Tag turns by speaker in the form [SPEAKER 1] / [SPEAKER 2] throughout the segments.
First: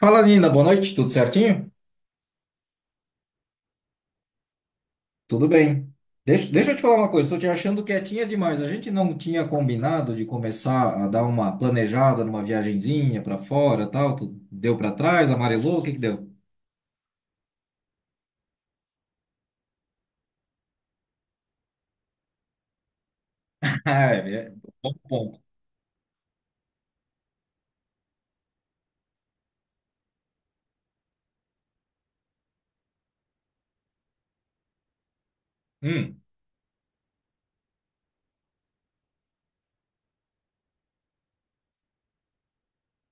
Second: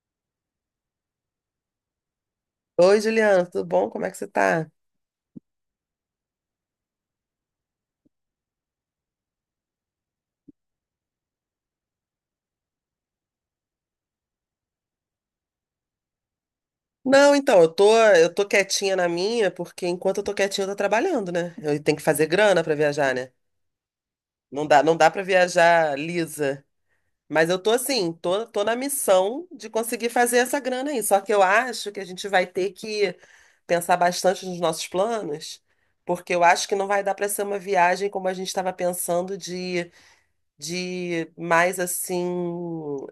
[SPEAKER 1] Fala, Nina, boa noite, tudo certinho?
[SPEAKER 2] Oi, Juliana, tudo bom? Como é que você tá?
[SPEAKER 1] Tudo bem. Deixa eu te falar uma coisa, estou te achando quietinha demais. A gente não tinha combinado de começar a dar uma planejada numa viagenzinha para fora, tal. Tu deu para trás, amarelou, o que que deu?
[SPEAKER 2] Não, então, eu tô quietinha na minha, porque enquanto eu tô quietinha, eu tô trabalhando, né? Eu tenho que fazer grana pra viajar, né?
[SPEAKER 1] Ah, É, é,
[SPEAKER 2] Não dá,
[SPEAKER 1] bom
[SPEAKER 2] não dá para
[SPEAKER 1] ponto.
[SPEAKER 2] viajar lisa. Mas eu tô assim, tô na missão de conseguir fazer essa grana aí. Só que eu acho que a gente vai ter que pensar bastante nos nossos planos,
[SPEAKER 1] Hum,
[SPEAKER 2] porque eu acho que não vai dar para ser uma viagem como a gente estava pensando de mais assim,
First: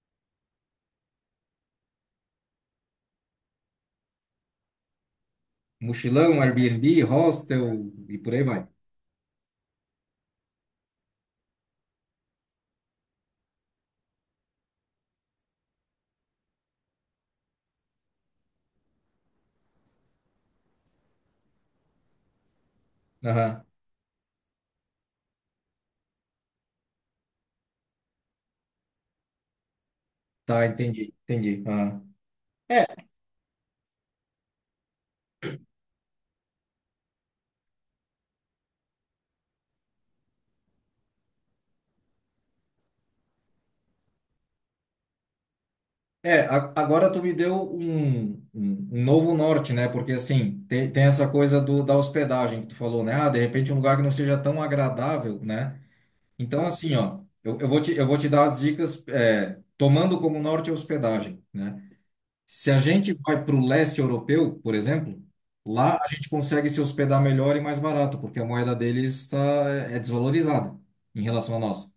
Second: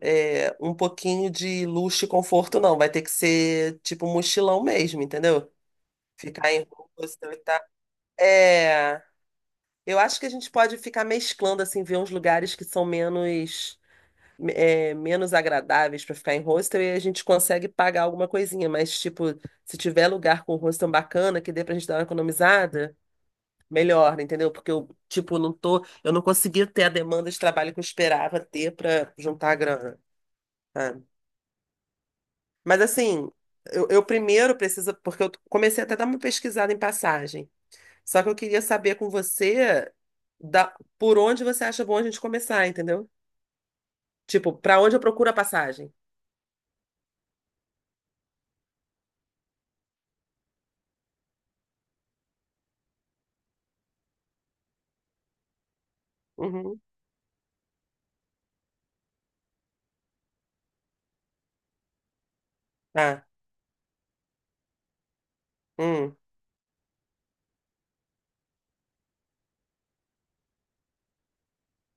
[SPEAKER 2] é, um pouquinho de luxo e conforto, não. Vai ter que ser tipo mochilão mesmo, entendeu?
[SPEAKER 1] mochilão,
[SPEAKER 2] Ficar em
[SPEAKER 1] Airbnb,
[SPEAKER 2] hostel e tal.
[SPEAKER 1] hostel e por aí vai.
[SPEAKER 2] É, eu acho que a gente pode ficar mesclando, assim, ver uns lugares que são menos. É, menos agradáveis para ficar em hostel e a gente consegue pagar alguma coisinha, mas tipo, se tiver lugar com hostel bacana que dê pra gente dar uma economizada,
[SPEAKER 1] Aham.
[SPEAKER 2] melhor, entendeu? Porque eu, tipo, não tô, eu não consegui ter a demanda de trabalho que eu esperava ter para juntar a grana,
[SPEAKER 1] Tá,
[SPEAKER 2] sabe?
[SPEAKER 1] entendi, entendi. Aham.
[SPEAKER 2] Mas assim, eu primeiro preciso, porque eu comecei até a dar uma pesquisada em passagem. Só que eu queria saber com você da, por onde você acha bom a gente começar, entendeu? Tipo, para onde eu procuro a passagem?
[SPEAKER 1] É, agora tu me deu um novo norte, né? Porque assim, tem essa coisa do, da hospedagem que tu falou, né? Ah, de repente um lugar que não seja tão agradável, né? Então,
[SPEAKER 2] Uhum.
[SPEAKER 1] assim, ó, eu vou te dar as dicas, é, tomando como norte a hospedagem, né? Se a gente
[SPEAKER 2] Tá.
[SPEAKER 1] vai para o leste europeu, por exemplo, lá a
[SPEAKER 2] Hum.
[SPEAKER 1] gente consegue se hospedar melhor e mais barato, porque a moeda deles tá, é desvalorizada em relação à nossa.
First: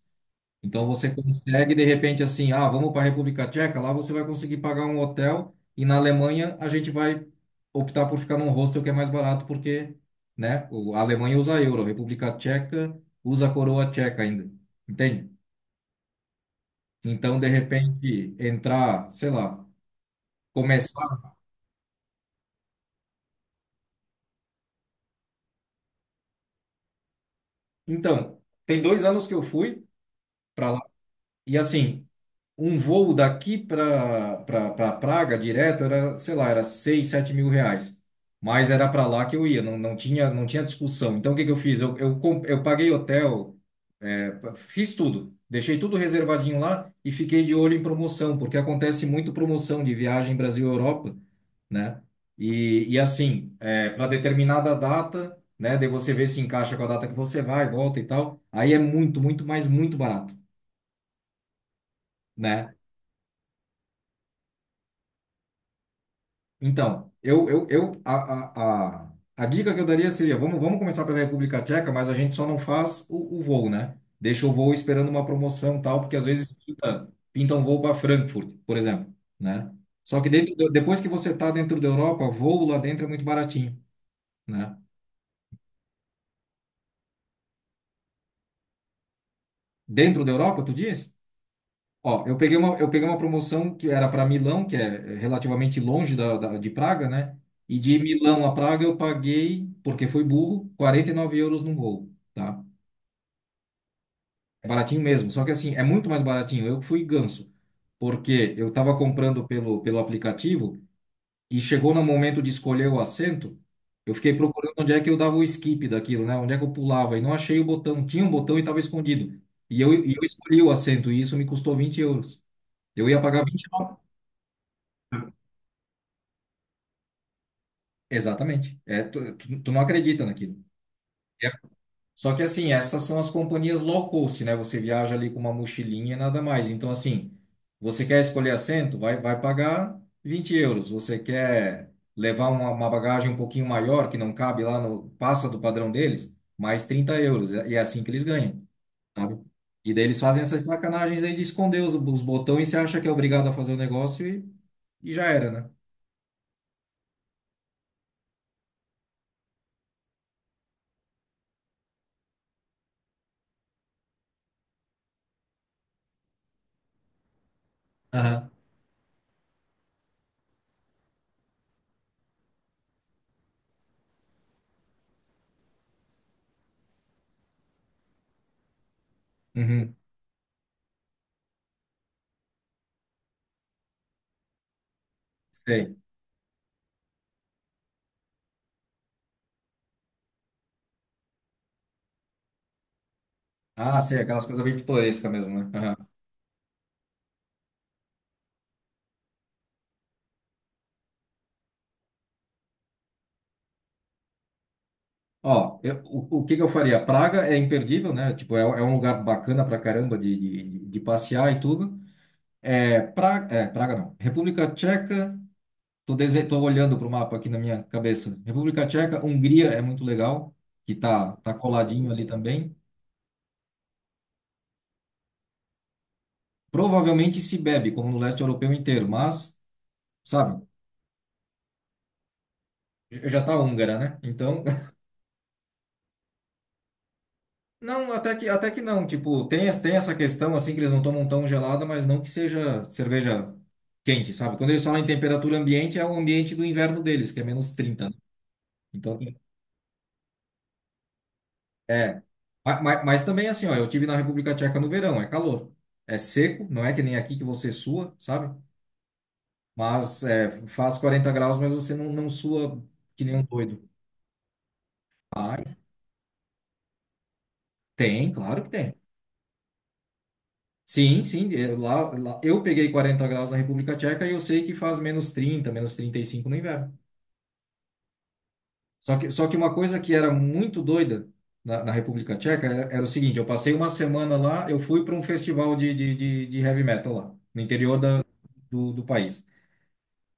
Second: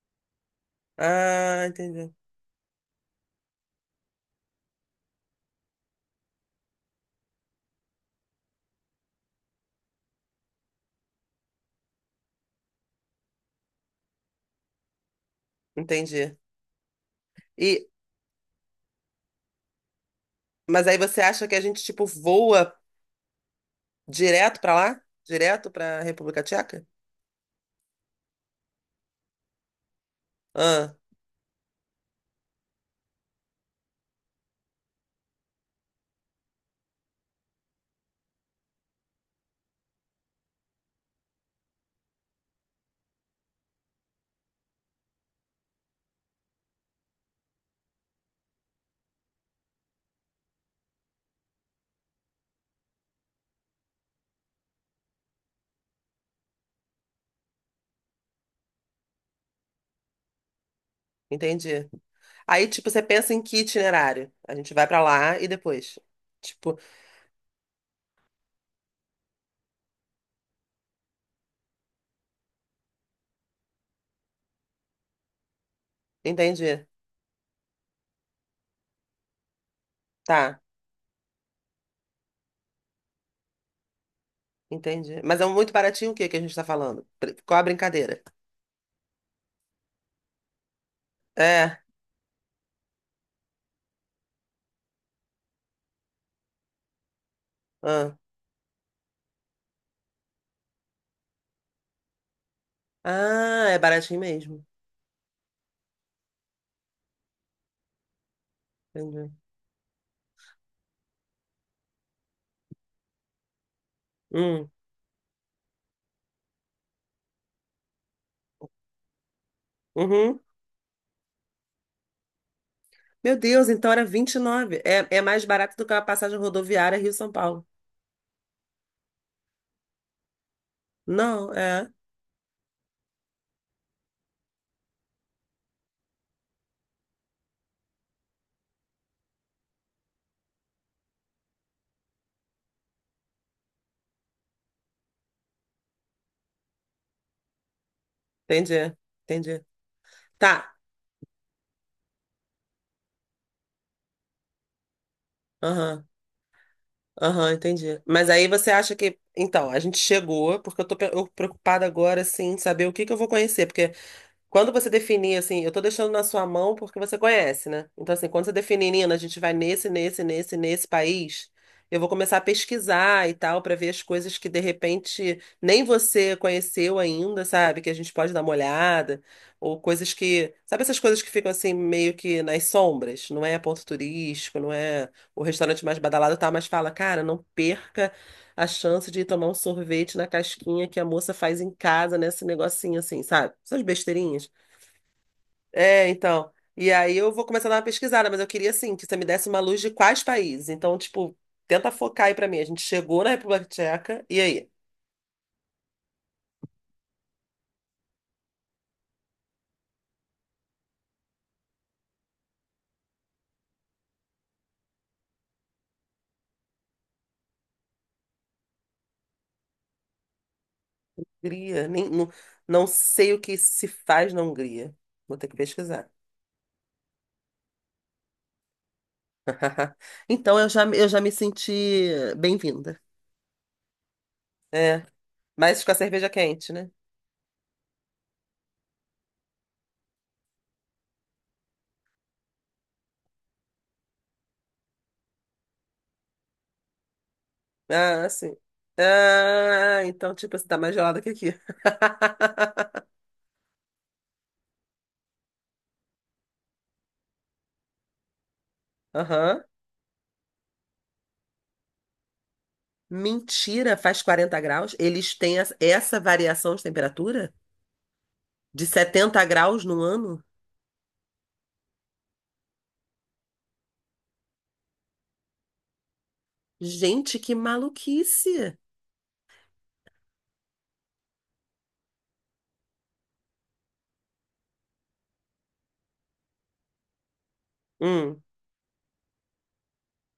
[SPEAKER 1] Então você
[SPEAKER 2] Ah,
[SPEAKER 1] consegue, de
[SPEAKER 2] entendi.
[SPEAKER 1] repente, assim, ah, vamos para a República Tcheca, lá você vai conseguir pagar um hotel e na Alemanha a gente vai optar por ficar num hostel que é mais barato porque, né, a Alemanha usa euro, a República Tcheca usa a coroa tcheca ainda, entende?
[SPEAKER 2] Entendi.
[SPEAKER 1] Então, de
[SPEAKER 2] E,
[SPEAKER 1] repente, entrar, sei lá,
[SPEAKER 2] mas aí você
[SPEAKER 1] começar.
[SPEAKER 2] acha que a gente, tipo, voa direto para lá? Direto para República Tcheca?
[SPEAKER 1] Então, tem 2 anos que eu fui para lá
[SPEAKER 2] Ah.
[SPEAKER 1] e assim, um voo daqui para pra, pra pra Praga direto era, sei lá, era 6 7 mil reais. Mas era para lá que eu ia, não, não tinha discussão. Então o que que eu fiz? Eu paguei hotel, é, fiz tudo. Deixei tudo reservadinho lá e fiquei de olho em promoção, porque acontece muito promoção de viagem Brasil-Europa, né? E assim, para determinada data, né? Daí você vê se encaixa com a data que você vai, volta e tal. Aí é muito, muito, mas muito barato,
[SPEAKER 2] Entendi. Aí,
[SPEAKER 1] né?
[SPEAKER 2] tipo, você pensa em que itinerário? A gente vai pra lá e depois. Tipo,
[SPEAKER 1] Então, eu a dica que eu daria seria, vamos começar pela República Tcheca, mas a gente só não faz o voo, né? Deixa o voo esperando uma promoção e tal, porque às vezes
[SPEAKER 2] entendi.
[SPEAKER 1] pinta um voo para Frankfurt, por exemplo, né? Só que dentro,
[SPEAKER 2] Tá,
[SPEAKER 1] depois que você está dentro da Europa, voo lá dentro é muito baratinho, né?
[SPEAKER 2] entendi. Mas é um muito baratinho o que que a gente tá falando? Qual a brincadeira?
[SPEAKER 1] Dentro da Europa, tu diz?
[SPEAKER 2] É.
[SPEAKER 1] Ó, eu peguei uma promoção que era para Milão, que é relativamente longe de Praga, né? E de
[SPEAKER 2] Ah,
[SPEAKER 1] Milão a Praga eu paguei, porque fui burro, 49 euros num voo, tá?
[SPEAKER 2] ah, é baratinho mesmo.
[SPEAKER 1] É baratinho mesmo, só que assim, é muito mais baratinho. Eu que fui ganso, porque eu tava
[SPEAKER 2] Entendi.
[SPEAKER 1] comprando pelo aplicativo e chegou no momento de escolher o assento, eu fiquei
[SPEAKER 2] Hum.
[SPEAKER 1] procurando onde é que eu dava o skip daquilo, né? Onde é que eu pulava e não achei o botão. Tinha um botão e estava escondido. E eu
[SPEAKER 2] Uhum.
[SPEAKER 1] escolhi o assento e isso me custou 20 euros. Eu ia
[SPEAKER 2] Meu
[SPEAKER 1] pagar 20.
[SPEAKER 2] Deus, então era 29. É, é mais barato do que uma passagem rodoviária Rio-São Paulo.
[SPEAKER 1] Exatamente. É, tu não acredita naquilo. É.
[SPEAKER 2] Não, é.
[SPEAKER 1] Só que assim, essas são as companhias low cost, né? Você viaja ali com uma mochilinha e nada mais. Então, assim, você quer escolher assento? Vai pagar 20 euros. Você quer levar uma bagagem um pouquinho maior, que não cabe lá no, passa do padrão deles, mais 30 euros. E é assim que eles ganham,
[SPEAKER 2] Entendi.
[SPEAKER 1] sabe?
[SPEAKER 2] Entendi.
[SPEAKER 1] E daí eles fazem essas
[SPEAKER 2] Tá.
[SPEAKER 1] sacanagens aí de esconder os botões e você acha que é obrigado a fazer o negócio e já era, né?
[SPEAKER 2] Aham. Aham, entendi. Mas aí você acha que. Então, a gente chegou, porque eu preocupada agora, assim, em saber o que que eu vou conhecer. Quando você definir, assim, eu tô deixando na sua mão porque você conhece, né? Então, assim, quando
[SPEAKER 1] Aham.
[SPEAKER 2] você definir, Nina, a gente vai nesse país, eu vou começar a pesquisar e tal, pra ver as coisas que de repente nem você conheceu ainda, sabe? Que a gente pode dar uma olhada, ou
[SPEAKER 1] Uhum.
[SPEAKER 2] coisas que. Sabe essas coisas que ficam assim, meio que nas sombras? Não é ponto turístico, não é o restaurante
[SPEAKER 1] Sei.
[SPEAKER 2] mais badalado, tá? Mas fala, cara, não perca a chance de ir tomar um sorvete na casquinha que a moça faz em casa, nesse negocinho assim, sabe? Essas
[SPEAKER 1] Ah, sim, aquelas
[SPEAKER 2] besteirinhas.
[SPEAKER 1] coisas bem pitorescas mesmo, né? Aham.
[SPEAKER 2] É, então. E aí eu vou começar a dar uma pesquisada, mas eu queria, assim, que você me desse uma luz de quais países. Então, tipo, tenta focar aí pra mim. A gente chegou na República Tcheca, e aí?
[SPEAKER 1] Ó, o que que eu faria? Praga é imperdível, né? Tipo, é um lugar bacana pra caramba de passear e tudo. É, Praga não. República Tcheca, tô olhando pro mapa aqui na minha cabeça. República Tcheca, Hungria é muito legal, que tá
[SPEAKER 2] Hungria? Nem,
[SPEAKER 1] coladinho ali
[SPEAKER 2] não,
[SPEAKER 1] também.
[SPEAKER 2] não sei o que se faz na Hungria. Vou ter que pesquisar.
[SPEAKER 1] Provavelmente se bebe, como no leste europeu inteiro, mas,
[SPEAKER 2] Então,
[SPEAKER 1] sabe,
[SPEAKER 2] eu já me senti bem-vinda.
[SPEAKER 1] eu já tá húngara, né? Então,
[SPEAKER 2] É, mas com a cerveja quente, né?
[SPEAKER 1] não, até que não. Tipo, tem essa questão, assim, que eles não tomam tão gelada, mas não que seja cerveja quente, sabe? Quando eles falam em temperatura ambiente, é o ambiente do inverno deles, que é -30, né?
[SPEAKER 2] Ah, sim.
[SPEAKER 1] Então,
[SPEAKER 2] Ah, então, tipo, você tá mais gelada que aqui.
[SPEAKER 1] é. Mas, também, assim, ó, eu tive na República Tcheca no verão, é calor. É seco, não é que nem aqui que você sua, sabe?
[SPEAKER 2] Aham.
[SPEAKER 1] Mas é, faz 40 graus, mas você não sua que nem um doido.
[SPEAKER 2] Mentira, faz 40 graus? Eles têm
[SPEAKER 1] Ai,
[SPEAKER 2] essa variação de temperatura?
[SPEAKER 1] tem, claro que
[SPEAKER 2] De
[SPEAKER 1] tem.
[SPEAKER 2] 70 graus no ano?
[SPEAKER 1] Sim, sim, eu peguei 40 graus na República Tcheca e eu sei que faz -30, -35 no inverno.
[SPEAKER 2] Gente, que maluquice!
[SPEAKER 1] Só que uma coisa que era muito doida na República Tcheca era o seguinte: eu passei uma semana lá, eu fui para um festival de heavy metal lá, no interior da,
[SPEAKER 2] Hum.
[SPEAKER 1] do país.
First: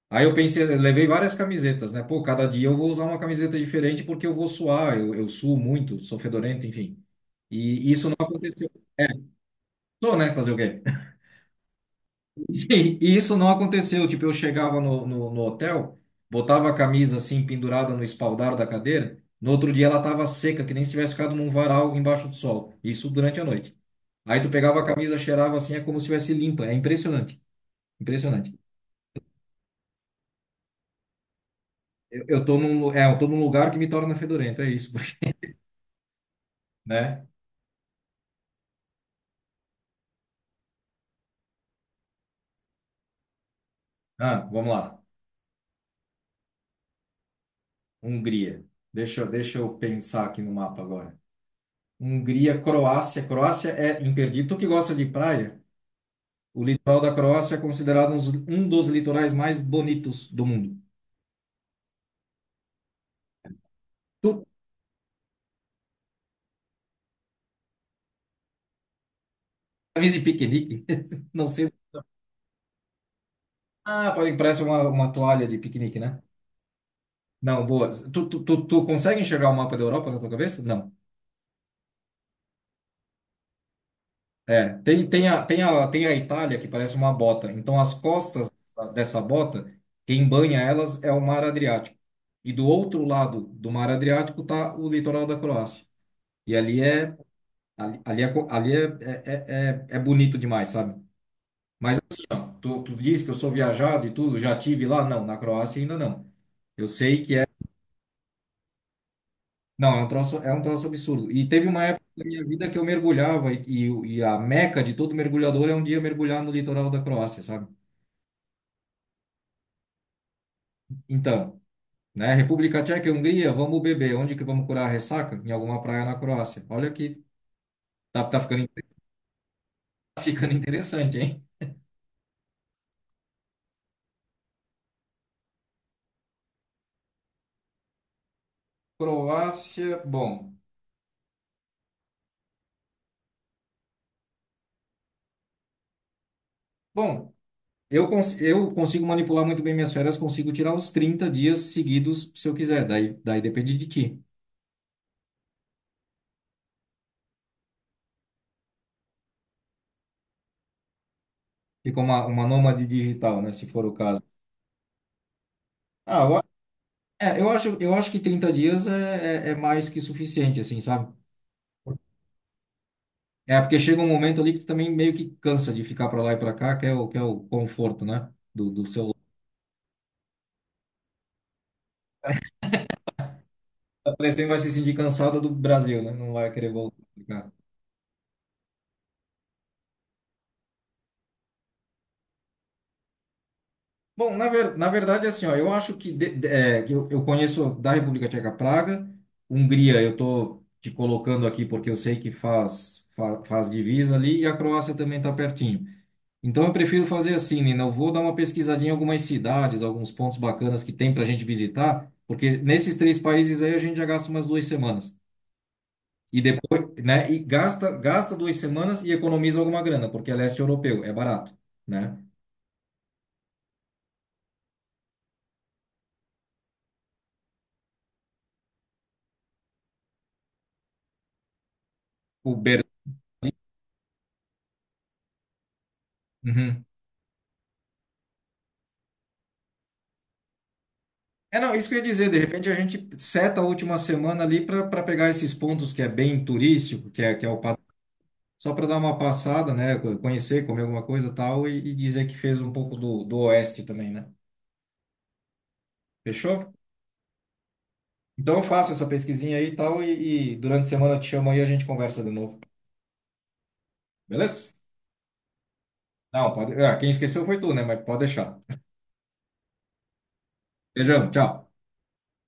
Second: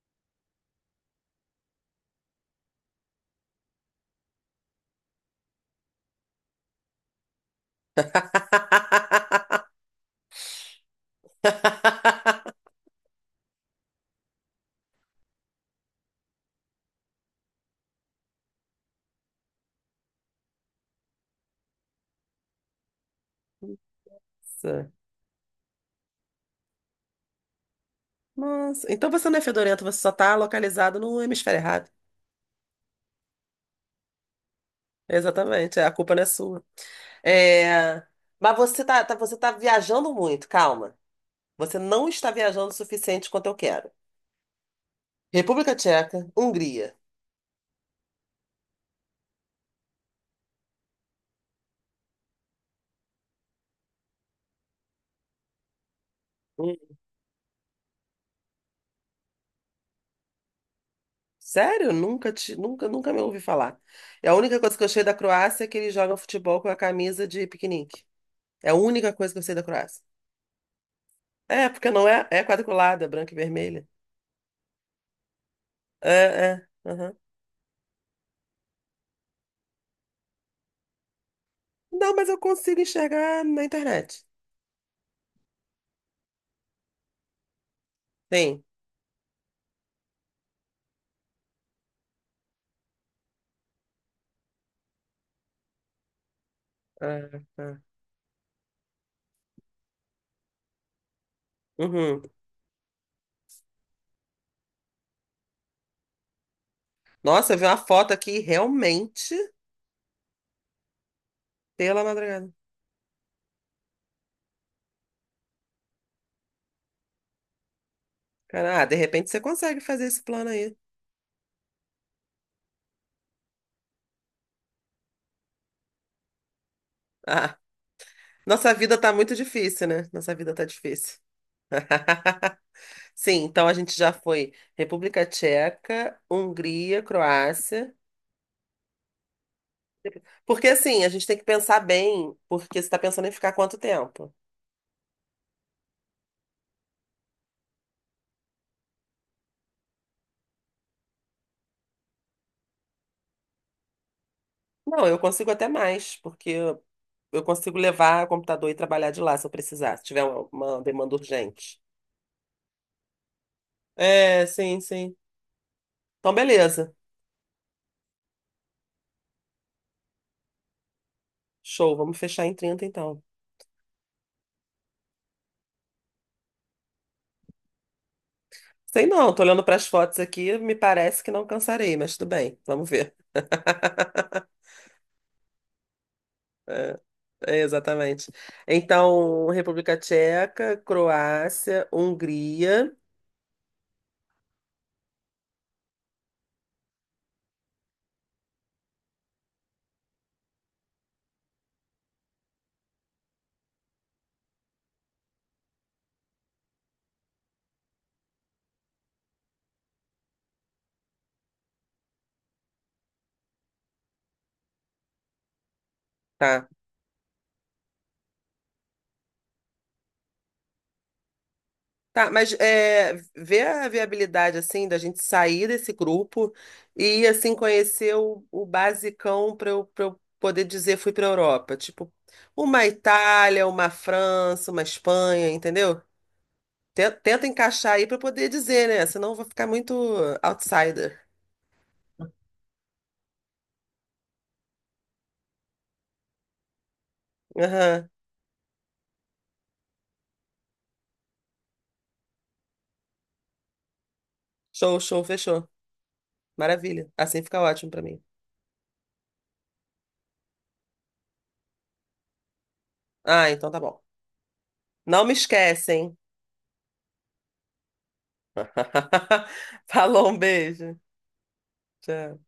[SPEAKER 1] Aí eu pensei, eu levei várias camisetas, né? Pô, cada dia eu vou usar uma camiseta diferente porque eu vou suar, eu suo muito, sou fedorento, enfim. E isso não aconteceu. Sou, né? Fazer o quê? E isso não aconteceu. Tipo, eu chegava no hotel, botava a camisa assim pendurada no espaldar da cadeira. No outro dia ela estava seca, que nem se tivesse ficado num varal embaixo do sol. Isso durante a noite. Aí tu pegava a
[SPEAKER 2] Nossa.
[SPEAKER 1] camisa, cheirava assim, é como se tivesse limpa. É impressionante. Impressionante.
[SPEAKER 2] Nossa. Então você não é fedorento, você só está localizado no hemisfério errado.
[SPEAKER 1] Eu tô num lugar que me torna fedorento, é isso,
[SPEAKER 2] Exatamente, é, a culpa não é sua.
[SPEAKER 1] né?
[SPEAKER 2] É, mas você tá viajando muito, calma. Você não está viajando o suficiente quanto eu quero.
[SPEAKER 1] Ah, vamos lá.
[SPEAKER 2] República Tcheca, Hungria.
[SPEAKER 1] Hungria. Deixa eu pensar aqui no mapa agora. Hungria, Croácia. Croácia é imperdível. Tu que gosta de praia? O litoral da Croácia é considerado um dos litorais mais bonitos do mundo.
[SPEAKER 2] Sério? Nunca, te, nunca, nunca me ouvi falar. E a
[SPEAKER 1] Tu
[SPEAKER 2] única coisa que eu sei da Croácia é que eles jogam futebol com a camisa de piquenique. É a única coisa que eu sei da Croácia.
[SPEAKER 1] camisa e piquenique? Não
[SPEAKER 2] É,
[SPEAKER 1] sei.
[SPEAKER 2] porque não é, é quadriculada, branca e vermelha.
[SPEAKER 1] Ah, parece uma toalha de piquenique,
[SPEAKER 2] É,
[SPEAKER 1] né?
[SPEAKER 2] é. Aham.
[SPEAKER 1] Não, boa. Tu consegue enxergar o mapa da Europa na tua cabeça? Não.
[SPEAKER 2] Não, mas eu consigo enxergar na internet.
[SPEAKER 1] É, tem a Itália que parece uma bota. Então, as costas
[SPEAKER 2] Sim.
[SPEAKER 1] dessa bota, quem banha elas é o Mar Adriático. E do outro lado do Mar Adriático está o litoral da Croácia. E ali é,
[SPEAKER 2] Ah, tá.
[SPEAKER 1] ali, ali é, co- ali é bonito demais, sabe? Mas
[SPEAKER 2] Uhum.
[SPEAKER 1] assim, ó, tu disse que eu sou viajado e tudo, já tive lá? Não, na Croácia ainda não. Eu sei que é.
[SPEAKER 2] Nossa, eu vi uma foto aqui realmente
[SPEAKER 1] Não, é um troço absurdo. E teve uma época
[SPEAKER 2] pela
[SPEAKER 1] da minha
[SPEAKER 2] madrugada.
[SPEAKER 1] vida que eu mergulhava e a meca de todo mergulhador é um dia mergulhar no litoral da Croácia, sabe?
[SPEAKER 2] Cara, ah, de repente você consegue fazer esse plano aí.
[SPEAKER 1] Então, né, República Tcheca e Hungria, vamos beber. Onde que vamos curar a ressaca? Em alguma praia na Croácia. Olha aqui,
[SPEAKER 2] Ah,
[SPEAKER 1] tá, tá ficando, in-
[SPEAKER 2] nossa vida tá muito difícil, né?
[SPEAKER 1] tá
[SPEAKER 2] Nossa
[SPEAKER 1] ficando
[SPEAKER 2] vida tá
[SPEAKER 1] interessante,
[SPEAKER 2] difícil.
[SPEAKER 1] hein?
[SPEAKER 2] Sim, então a gente já foi República Tcheca, Hungria, Croácia.
[SPEAKER 1] Croácia, bom.
[SPEAKER 2] Porque assim, a gente tem que pensar bem, porque você está pensando em ficar quanto tempo?
[SPEAKER 1] Bom, eu consigo manipular muito bem minhas férias, consigo tirar os 30 dias seguidos se eu quiser. Daí depende de ti.
[SPEAKER 2] Não, eu consigo até mais, porque eu consigo levar o computador e trabalhar de lá se eu precisar, se tiver uma demanda urgente.
[SPEAKER 1] Fica uma nômade digital, né? Se for o caso.
[SPEAKER 2] É, sim, sim.
[SPEAKER 1] Ah,
[SPEAKER 2] Então,
[SPEAKER 1] eu, a-
[SPEAKER 2] beleza.
[SPEAKER 1] é, eu acho que 30 dias é mais que suficiente, assim, sabe?
[SPEAKER 2] Show, vamos fechar em 30 então.
[SPEAKER 1] É porque chega um momento ali que tu também meio que cansa de ficar para lá e para cá, que é o conforto, né? Do
[SPEAKER 2] Sei
[SPEAKER 1] celular.
[SPEAKER 2] não, tô olhando para as fotos aqui, me parece que não cansarei, mas tudo bem, vamos ver.
[SPEAKER 1] A pessoa vai se sentir cansada do Brasil, né? Não vai querer voltar pra cá.
[SPEAKER 2] É, exatamente. Então, República Tcheca, Croácia, Hungria,
[SPEAKER 1] Bom, na verdade, assim, ó, eu acho que, que eu conheço da República Tcheca Praga, Hungria, eu estou te colocando aqui porque eu sei que faz, divisa ali, e a Croácia também está pertinho. Então, eu prefiro fazer assim, Nina, eu vou dar uma pesquisadinha em algumas cidades, alguns pontos bacanas que tem para a gente visitar, porque nesses três países aí a gente já gasta umas 2 semanas. E
[SPEAKER 2] tá.
[SPEAKER 1] depois, né, e gasta 2 semanas e economiza alguma grana, porque é leste europeu, é barato, né?
[SPEAKER 2] Tá, mas é, vê a viabilidade, assim, da gente sair desse grupo e, assim, conhecer o basicão para eu, pra eu poder dizer fui para Europa. Tipo,
[SPEAKER 1] O Berlim.
[SPEAKER 2] uma Itália, uma França, uma Espanha, entendeu? Tenta encaixar aí para poder dizer, né? Senão eu vou ficar muito outsider.
[SPEAKER 1] É, não, isso que eu ia dizer, de repente a gente seta a última semana ali para pegar esses pontos que é bem turístico, que é o padrão,
[SPEAKER 2] Aham.
[SPEAKER 1] só para dar uma passada, né? Conhecer, comer alguma coisa e tal, e dizer que fez um pouco do oeste também, né?
[SPEAKER 2] Show, show, fechou.
[SPEAKER 1] Fechou?
[SPEAKER 2] Maravilha. Assim fica ótimo para mim.
[SPEAKER 1] Então eu faço essa pesquisinha aí e tal, e durante a semana eu te chamo aí e a gente conversa de novo.
[SPEAKER 2] Ah, então tá bom.
[SPEAKER 1] Beleza?
[SPEAKER 2] Não me esquecem.
[SPEAKER 1] Não, pode. Ah, quem esqueceu foi tu, né? Mas pode deixar.
[SPEAKER 2] Falou, um beijo.
[SPEAKER 1] Beijão, tchau.
[SPEAKER 2] Tchau.